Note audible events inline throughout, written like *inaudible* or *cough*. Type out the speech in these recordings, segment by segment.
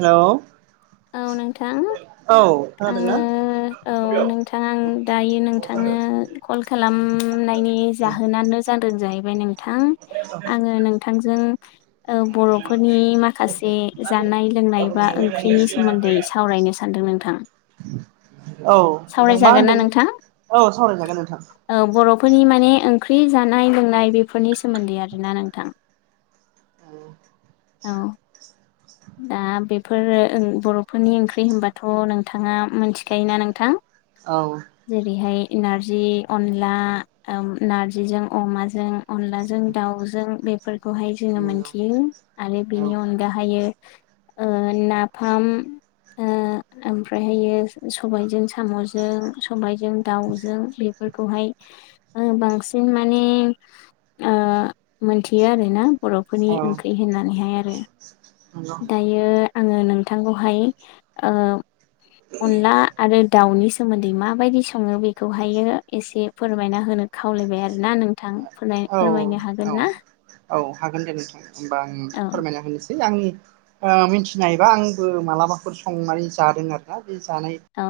हेल'। औ नोंथां। औ आङो आादोंनाा। औ नोंथां आं दायो औ नोंथां नोंथांनो कल खालामनायनि जाहोनानो जानो जाहैबाय नोंथां नोंथां आङो नोंथांजों बर'फोरनि माखासे जानाय लोंनाय सोंनायबा ओंख्रिनि सोमोन्दै सावरायनो सानदों नोंथां। मा सावरायजागोन ना होनदों नोंथां औ सावरायजागोन नोंथां बर'फोरनि माने ओंख्रि जानाय लोंनाय बेफोरनि सोमोन्दै आरोना नोंथां। औ। औ। दा बेफोर बर'फोरनि ओंख्रि होनबाथ' नोंथाङा मोनथिखायोना नोंथां? औ जेरैहाय नारजि अनला नारजिजों अमाजों अनलाजों दाउजों बे फोरखौहाय जोङो नंगौ मोनथियो आरो औ बिनि अनगाहै ओ नाफाम ओमफ्रायहायो सबायजों साम'जों सबाय रावजों बेफोरखौ खौहाय बांसिन माने मोनथियो आरो ना बर'फोरनि औ ओंख्रि होननानैहाय आरो नंगौ दायो आङो नोंथांखौहाय अनला आरो दाउनि सोमोन्दै माबायदि सङो बेखौहायो एसे फोरमायना होनो खावलायबाय आरोना नोंथां नोंथां फोर औ फोरमायनो औ हागोन ना औ हागोन दे नोंथां होमबा आं औ फोरमायना होनोसै आंनि मिथिनाय हबा आंबो मालाबाफोर संनानै जादों आरो ना बे जानाय औ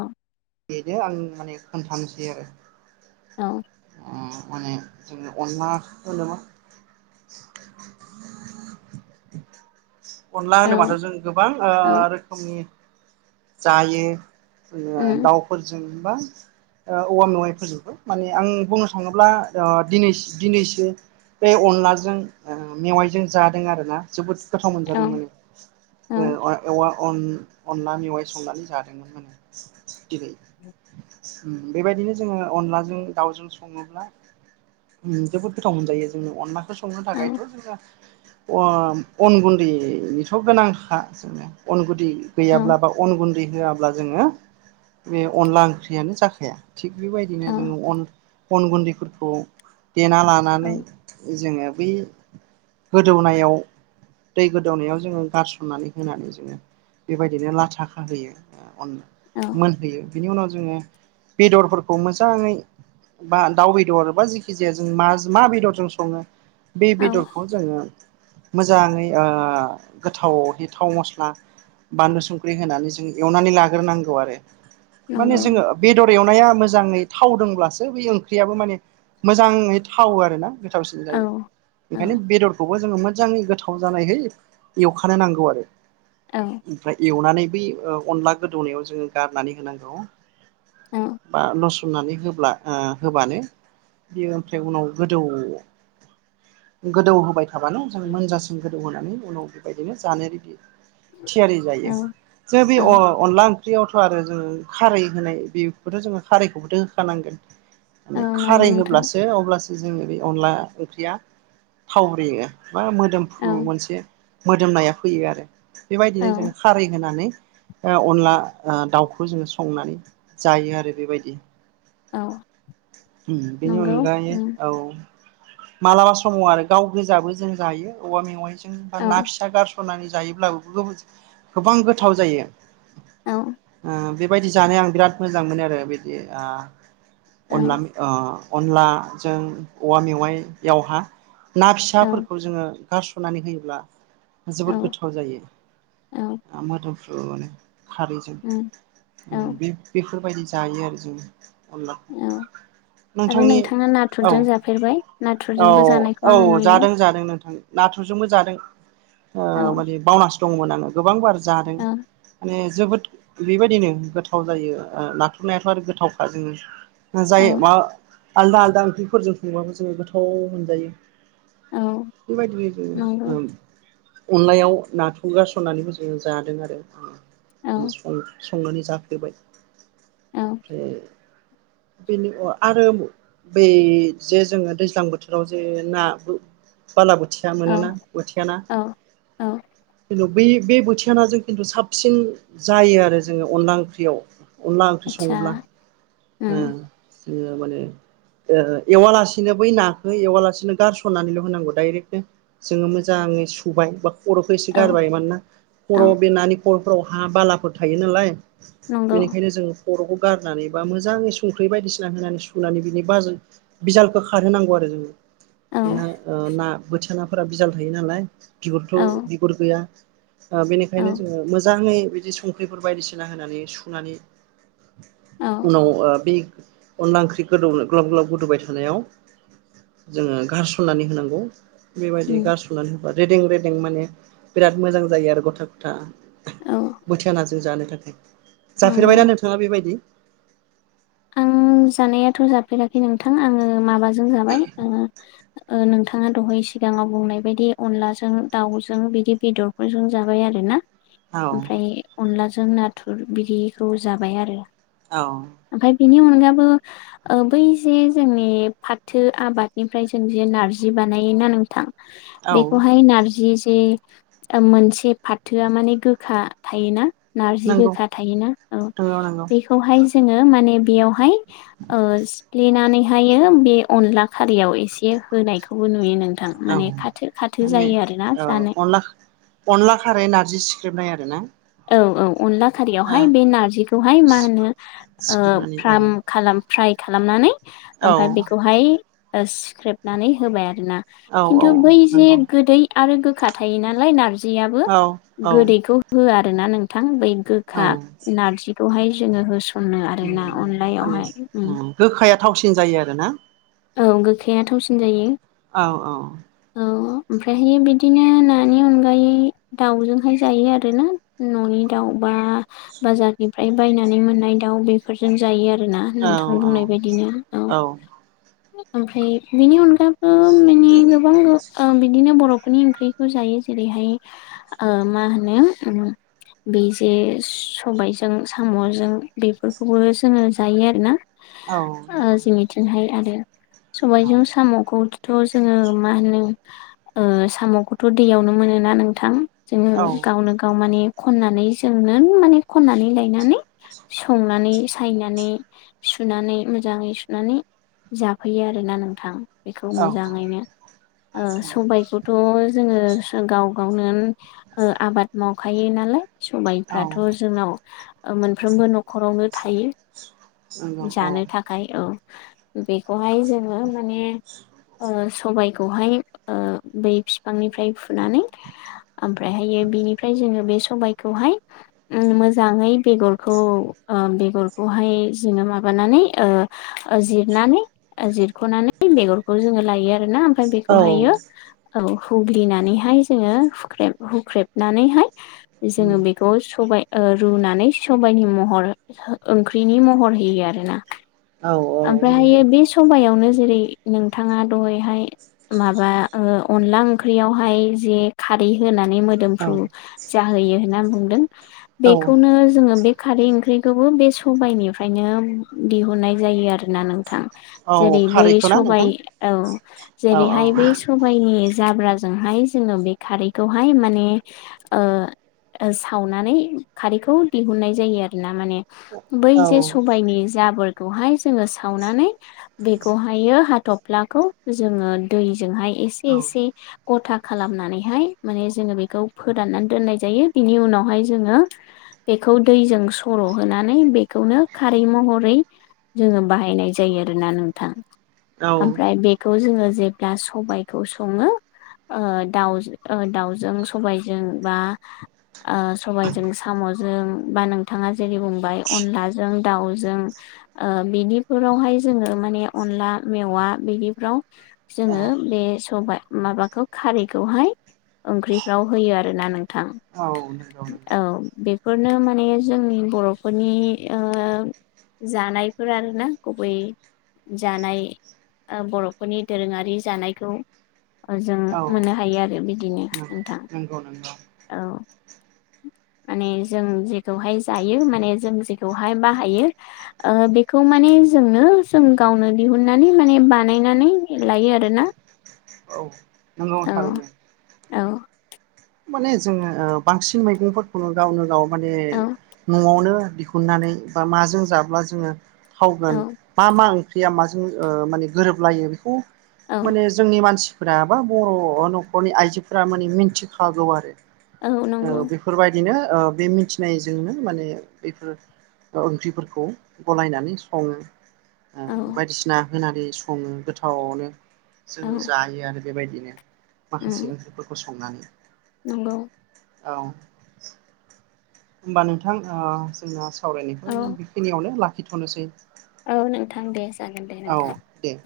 बेनो आं माने खोन्थानोसै आरो औ। उम माने जों अनला होनोब्ला *inaudible* अनला औ होनोबाथ' जों गोबां औ रोखोमनि जायो उम दाउफोरजोंबा औवा मेवाइफोरजोंबो माने आं बुंनो थाङोब्ला दिनै दिनैसो बे अनलाजों मेवाइजों जादों आरो ना जोबोद गोथाव औ मोनजादों औ मवा अनलानिव संनानै जादोंमोन होनो दिनै बेबायदिनो जोङो अनलाजों दाउजों सङोब्ला जोबोद गोथाव मोनजायो जोंनि अनलाखौ संनो थाखायथ' औ जोङो अ अन गुन्दैनिथ' गोनांखा जोङो अन गुन्दै गैयाब्ला बाव अन गुन्दै होआब्ला जोङो बे अनला ओंख्रियानो जाखाया थिग बेबायदिनो औ जोङो अन अन गुन्दैफोरखौ देना औ लानानै जोङो बै गोदौनायाव दै गोदौनायाव जोङो गारसननानै होनानै जोङो बेबायदिनो लाथा खाहोयो अन औ मोनहोयो बिनि उनाव जोङो बेदरफोरखौ मोजाङै बा दाउ बेदर बा जेखि जाया जों मा मा बेदर जों सङो बे औ बिदरखौ जोङो मोजाङै ओ गोथाव थाव म'स्ला बानलु संख्रि होनानै जों एवनानै लाग्रोनांगौ आरो माने नंगौ जोङो बेदर एवनाया मोजाङै थावदोंब्लासो बै ओंख्रियाबो माने मोजाङै थावो आरो ना गोथावसिन औ जायो औ बेखायनो बेदरखौ जों मोजाङै गोथाव जानायै एवखानो नांगौ आरो औ ओमफाय एवनानै बै ओ अनला गोदौनायाव जोंङो गारनानै होनांगौ बा नसु थुमनानै होब्ला ओ होबानो बेयो ओमफ्राय उनाव गोदौ गोदौ होबाय थाबानो जों मोनजासिम गोदौ होनानै उनाव बेबायदिनो जानो रेडि थियारि औ जायो। जोंङो बि औ अ अनला ओंख्रियावथ' आरो जोङो खारै होनाय बेखौथ' जोङो खारैखौबोथ' होखानांगोन माने नंगौ खारै नोंथां होब्लासो अब्लासो जोङो बे अनला ओंख्रिया थावब्रेयो बा औ मोदोमफ्रु मोनसे मोदोमनाया फैयो आरो औ बेबायदिनो जोङो खारै होनानै ओ अनला ओ दाउखौ जोङो संनानै जायो आरो बेबायदि। औ उम बिनि नंगौ अनगायै उम औ मालाबा समाव आरो गाव गोजाबो जों जायो औवा मेवाइजों बा औ ना फिसा गारसन नानै जायोब्लाबो गोबां गोथाव जायो औ ओ बे बेबायदि जानो आं बिराद मोजां मोनो आरो बिदि ओ अनला ओ अनलाजों औवा मेवाइयावहा ना औ फिसाफोरखौ जोङो गारस'नानै होयोब्ला जोबोद औ गोथाव जायो। औ मोदोमफ्रुनो खारैजों उम औ बे बेफोरबायदि जायो आरो जों अनलाखौ औ आरो नोंथांनि नोंथाङा औ नाथुरजों जाफेरबाय औ नाथुरजोंबो जानायखौ आङो औ नुयो जादों जादों नोंथां। नाथुरजोंबो जादों औ ओ माने बावनासो दंमोन आङो गोबां बार जादों औ माने जोबोद बेबायदिनो गोथाव जायो। ओ नाथुरनायाथ' आरो गोथावखा जोङो औ जाय मा आलदा-आलदा ओंख्रिफोरजों संबाबो जोङो गोथाव मोनजायो। औ बेबायदिनो जोङो नंगौ ओ अनलायाव नाथुर गारसननानैबो जोङो जादों औ आरो संनानै जाफ्लेबाय औ ओमफ्राय *unintelligible* बेनि ओ आरो बै जे जोङो दैज्लां बोथोराव जे ना बो बाला बोथिया औ मोनोना बोथिया ना औ औ बै बे बोथिया नाजों खिन्थु साबसिन जायो आरो जोङो अनला ओंख्रियाव। अनला ओंख्रि आतसा सङोब्ला ओ उम जोङो माने ओ एवालासिनो बै नाखौ एवालासिनो गारसननानैल' होनांगौ डाइरेक्टनो जोङो मोजां ङै सुबाय बाख खर'खो एसे औ गारबाय मानोना औ खर' बे नानि खर'फोराव हा बालाफोर थायो नालाय नंगौ बेनिखायनो जों खर'खौ गारनानै बा मोजाङै संख्रि बायदिसिना होनानै सुनानै बिनि बाज बिजालखौ खारहोनांगौ आरो जोङो। औ बेहा ओ ना बोथिया नाफोरा बिजाल थायो नालाय औ बिगुरथ' बिगुर गैया ओ बेनिखायनो औ जोङो मोजाङै बिदि संख्रिफोर बायदिसिना होनानै सुनानै औ उनाव ओ बि अनला ओंख्रि गोदौ ग्ल'ब-ग्ल'ब गोदौबाय थानायाव जोङो गारसननानै होनांगौ। उम बेबायदि गारस'नानै होबा रेदें रेदें माने बिराद मोजां जायो आरो गथा गथा औ बोथिया नाजों जानो थाखाय। नंगौ जाफेरबायना नोंथाङा बेबायदि? आं जानायाथ' जाफेराखै नोंथां। आङो माबाजों जाबाय आङो ओ नोंथाङा दहाय सिगाङाव बुंनाय बायदि अनलाजों दाउजों बिदि बेदरफोरजों जाबाय आरो ना। औ ओमफ्राय अनलाजों नाथुर बिदिखौ जाबाय आरो। औ। ओमफाय बिनि अनगाबो ओ बै जे जोंनि फाथो आबादनिफ्राय जों जे ना नारजि बानायो ना नोंथां औ बेखौहाय नारजि जे मोनसे फाथोआ माने गोखा थायोना। नारजि नंगौ गोखा थायोना औ नंगौ नंगौ बेखौहाय ओ माने बेयावहाय ओ सिफ्लेनानैहाय बे अनला खारियाव एसे होनायखौबो नुयो नों औ माने औ जानो अनला अनला खारै नारजि सि ख्रेबनाय आरो ना। औ औ अनला ओ खारियावहाय बे नारजिखौहाय मा होनो ओ सिख्रेबनानै औ फार्म खालाम फ्राइ खालामनानै औ ओमफाय बेखौहाय सिख्रेबनानै होबाय आरो। ना औ औ खिन्थु बै जे नंगौ गोदै आरो गोखा थायो नालाय नारजि नारजियाबो औ औ गोदैखौ हो आरो ना नोंथां बै गोखा औ नारजि दहाय जोंङो हो माने उम गोखाया थावसिन जायो आरो ना। औ गोखाया थावसिन जायो। औ औ उम ओमफ्रायहायो बिदिनो नानि अनगायै दाउजोंहाय जायो आरोना न'नि। दाउबा बाजारनिफ्राय बायनानै मोननाय दाउ बेफोरजों जायो आरोना औ नोंथां बुंनाय बायदिनो औ। ओमफ्राय बिनि अनगाबबो माने गोबां ओ बिदिनो बर' बेनि ओंख्रिखौ जायो जेरैहाय ओ मा होनो उम। बे जे सबायजों साम'जों बेफोरखौबो जोङो जायो आरोना। औ ओ जोंनिथिंहाय आरो औ सबायजों साम'खौ थ' जोङो मा होनो ओ साम'खौथ' दैयावनो मोनोना नोंथां। जोङो औ गावनो गाव माने खननानै जों नों माने खननानै लायनानै संनानै सायनानै सुनानै मोजाङै सुनानै जाफैयो आरोना नोंथां। बेखौ औ मोजाङैनो ओ सबायखौथ' जोङो गाव गावनो ओ आबाद मावखायो नालाय सबायफ्राथ' जोंनाव‌ औ मोनफ्रोमबो न'खरावनो थायो नंगौ औ नंगौ औ जानो थाखाय औ। बेखौहाय जोङो माने ओ सबायखौहाय ओ बै बिफांनिफ्राय फुनानै ओमफ्रायहायो बिनिफ्राय जोङो बे सबायखौहाय उम मोजाङै बेगरखौ ओ बेगरखौहाय जोङो माबानानै ओ जि नानै जिरख'नानै बेगरखौ जोङो लायो आरोना ओमफ्राय बेखौहायो औ हुग्लिनानैहाय जोङो हुख्रेब हुख्रेबनानैहाय जोङो बेखौ सबाय। ओ रुनानै सबबायनि महर ओंख्रिनि महर होयो आरोना। नंगौ ओमफ्रायहायो बे सायावनो जेरै नोंथाङा दहैहाय माबा ओ अनला ओंख्रियावहाय जे खारै होनाय नि मोदोमफ्रु औ जाहोयो होना बुंदों औ औ बेखौनो बे खारै बे खौबो बे सबायाइनिफ्रायनो दिहुननाय जायो आरोना नों थां जेरै बै खारैखौ ना सबाय नोंथां औ औ औ जेरैहाय बै औ सबाइनि जाब्राजोंहाय जोङो बे खारैखौहाय माने ओ सावनानै खारैखौ दिहुननाय जायो आरो ना माने। बै औ जे सबायनि जाबोर जोङो सावनानै बेखौहायो हाथफ्लाखौ जोङो दै दैजोंहाय एसे एसे औ गथा खालामनानैहाय माने जोङो बेखौ फोराननानै दोननाय जायो बिनि उनावहाय जोङो बेखौ दैजों सर' होनानै बेखौनो खारै महरै जोङो बाहायनाय जायो आरोना नोंथां औ ओमफ्राय नंगौ बेखौ जोङो जेब्ला सबायखौ सङो दाउ दाउजों सबायजों बा सबायजों साम'जों बा नोंथाङा जेरै बुंबाय अनलाजों दाउजों बिनिफोरावहाय जोङो माने अनला मेवा बिदिफ्राव जोङो बे सबाय माबाखौ खारैखौहाय ओंख्रिफ्राव होयो आरोना नोंथां। नंगौ औ बेफोरनो माने जोंनि बर'फोरनि जानायफोर आरोना गुबै जानाय बर'फोरनि दोरोङारि जानायखौ जों औ मोननो हायो आरो बिदिनो नोंथां नंगौ नंगौ औ। माने जों जेखौहाय जायो माने जों जेखौहाय बाहायो बेखौ माने जोंनो जों गावनो दिहुननानै माने बानायनानै लायो आरओ आरोना। औ नंगौ औ थारैनो। औ। माने जोङो बांसिन मैगंफोरखौनो गावनो गाव माने औ न'आवनो दिहुननानै बा माजों जाब्ला जोङो औ थावगोन मा मा ओंख्रि दैया माजों माने गोरोबलायो बेखौ औ माने जोंनि मानसि बा बर' न'खरनि आइजोफोरा माने मिथिखागौ आरो। औ नंगौ। बिनो बे मिथिनायजोंनो माने बेफोर ओंख्रिफोरखौ गलायनानै सङो। औ बायदिसिना होनानै सङो गोथावानो औ जोङो जायो आरो। बेबायदिनो माखासे उम ओंख्रिफोरखौ संनानै नंगौ। औ होमबा नोंथां जों सावरायनायखौ औ जों बेखिनियावनो लाखिथ'नोसै औ नोंथां दे जागोन दे औ नोंथां दे।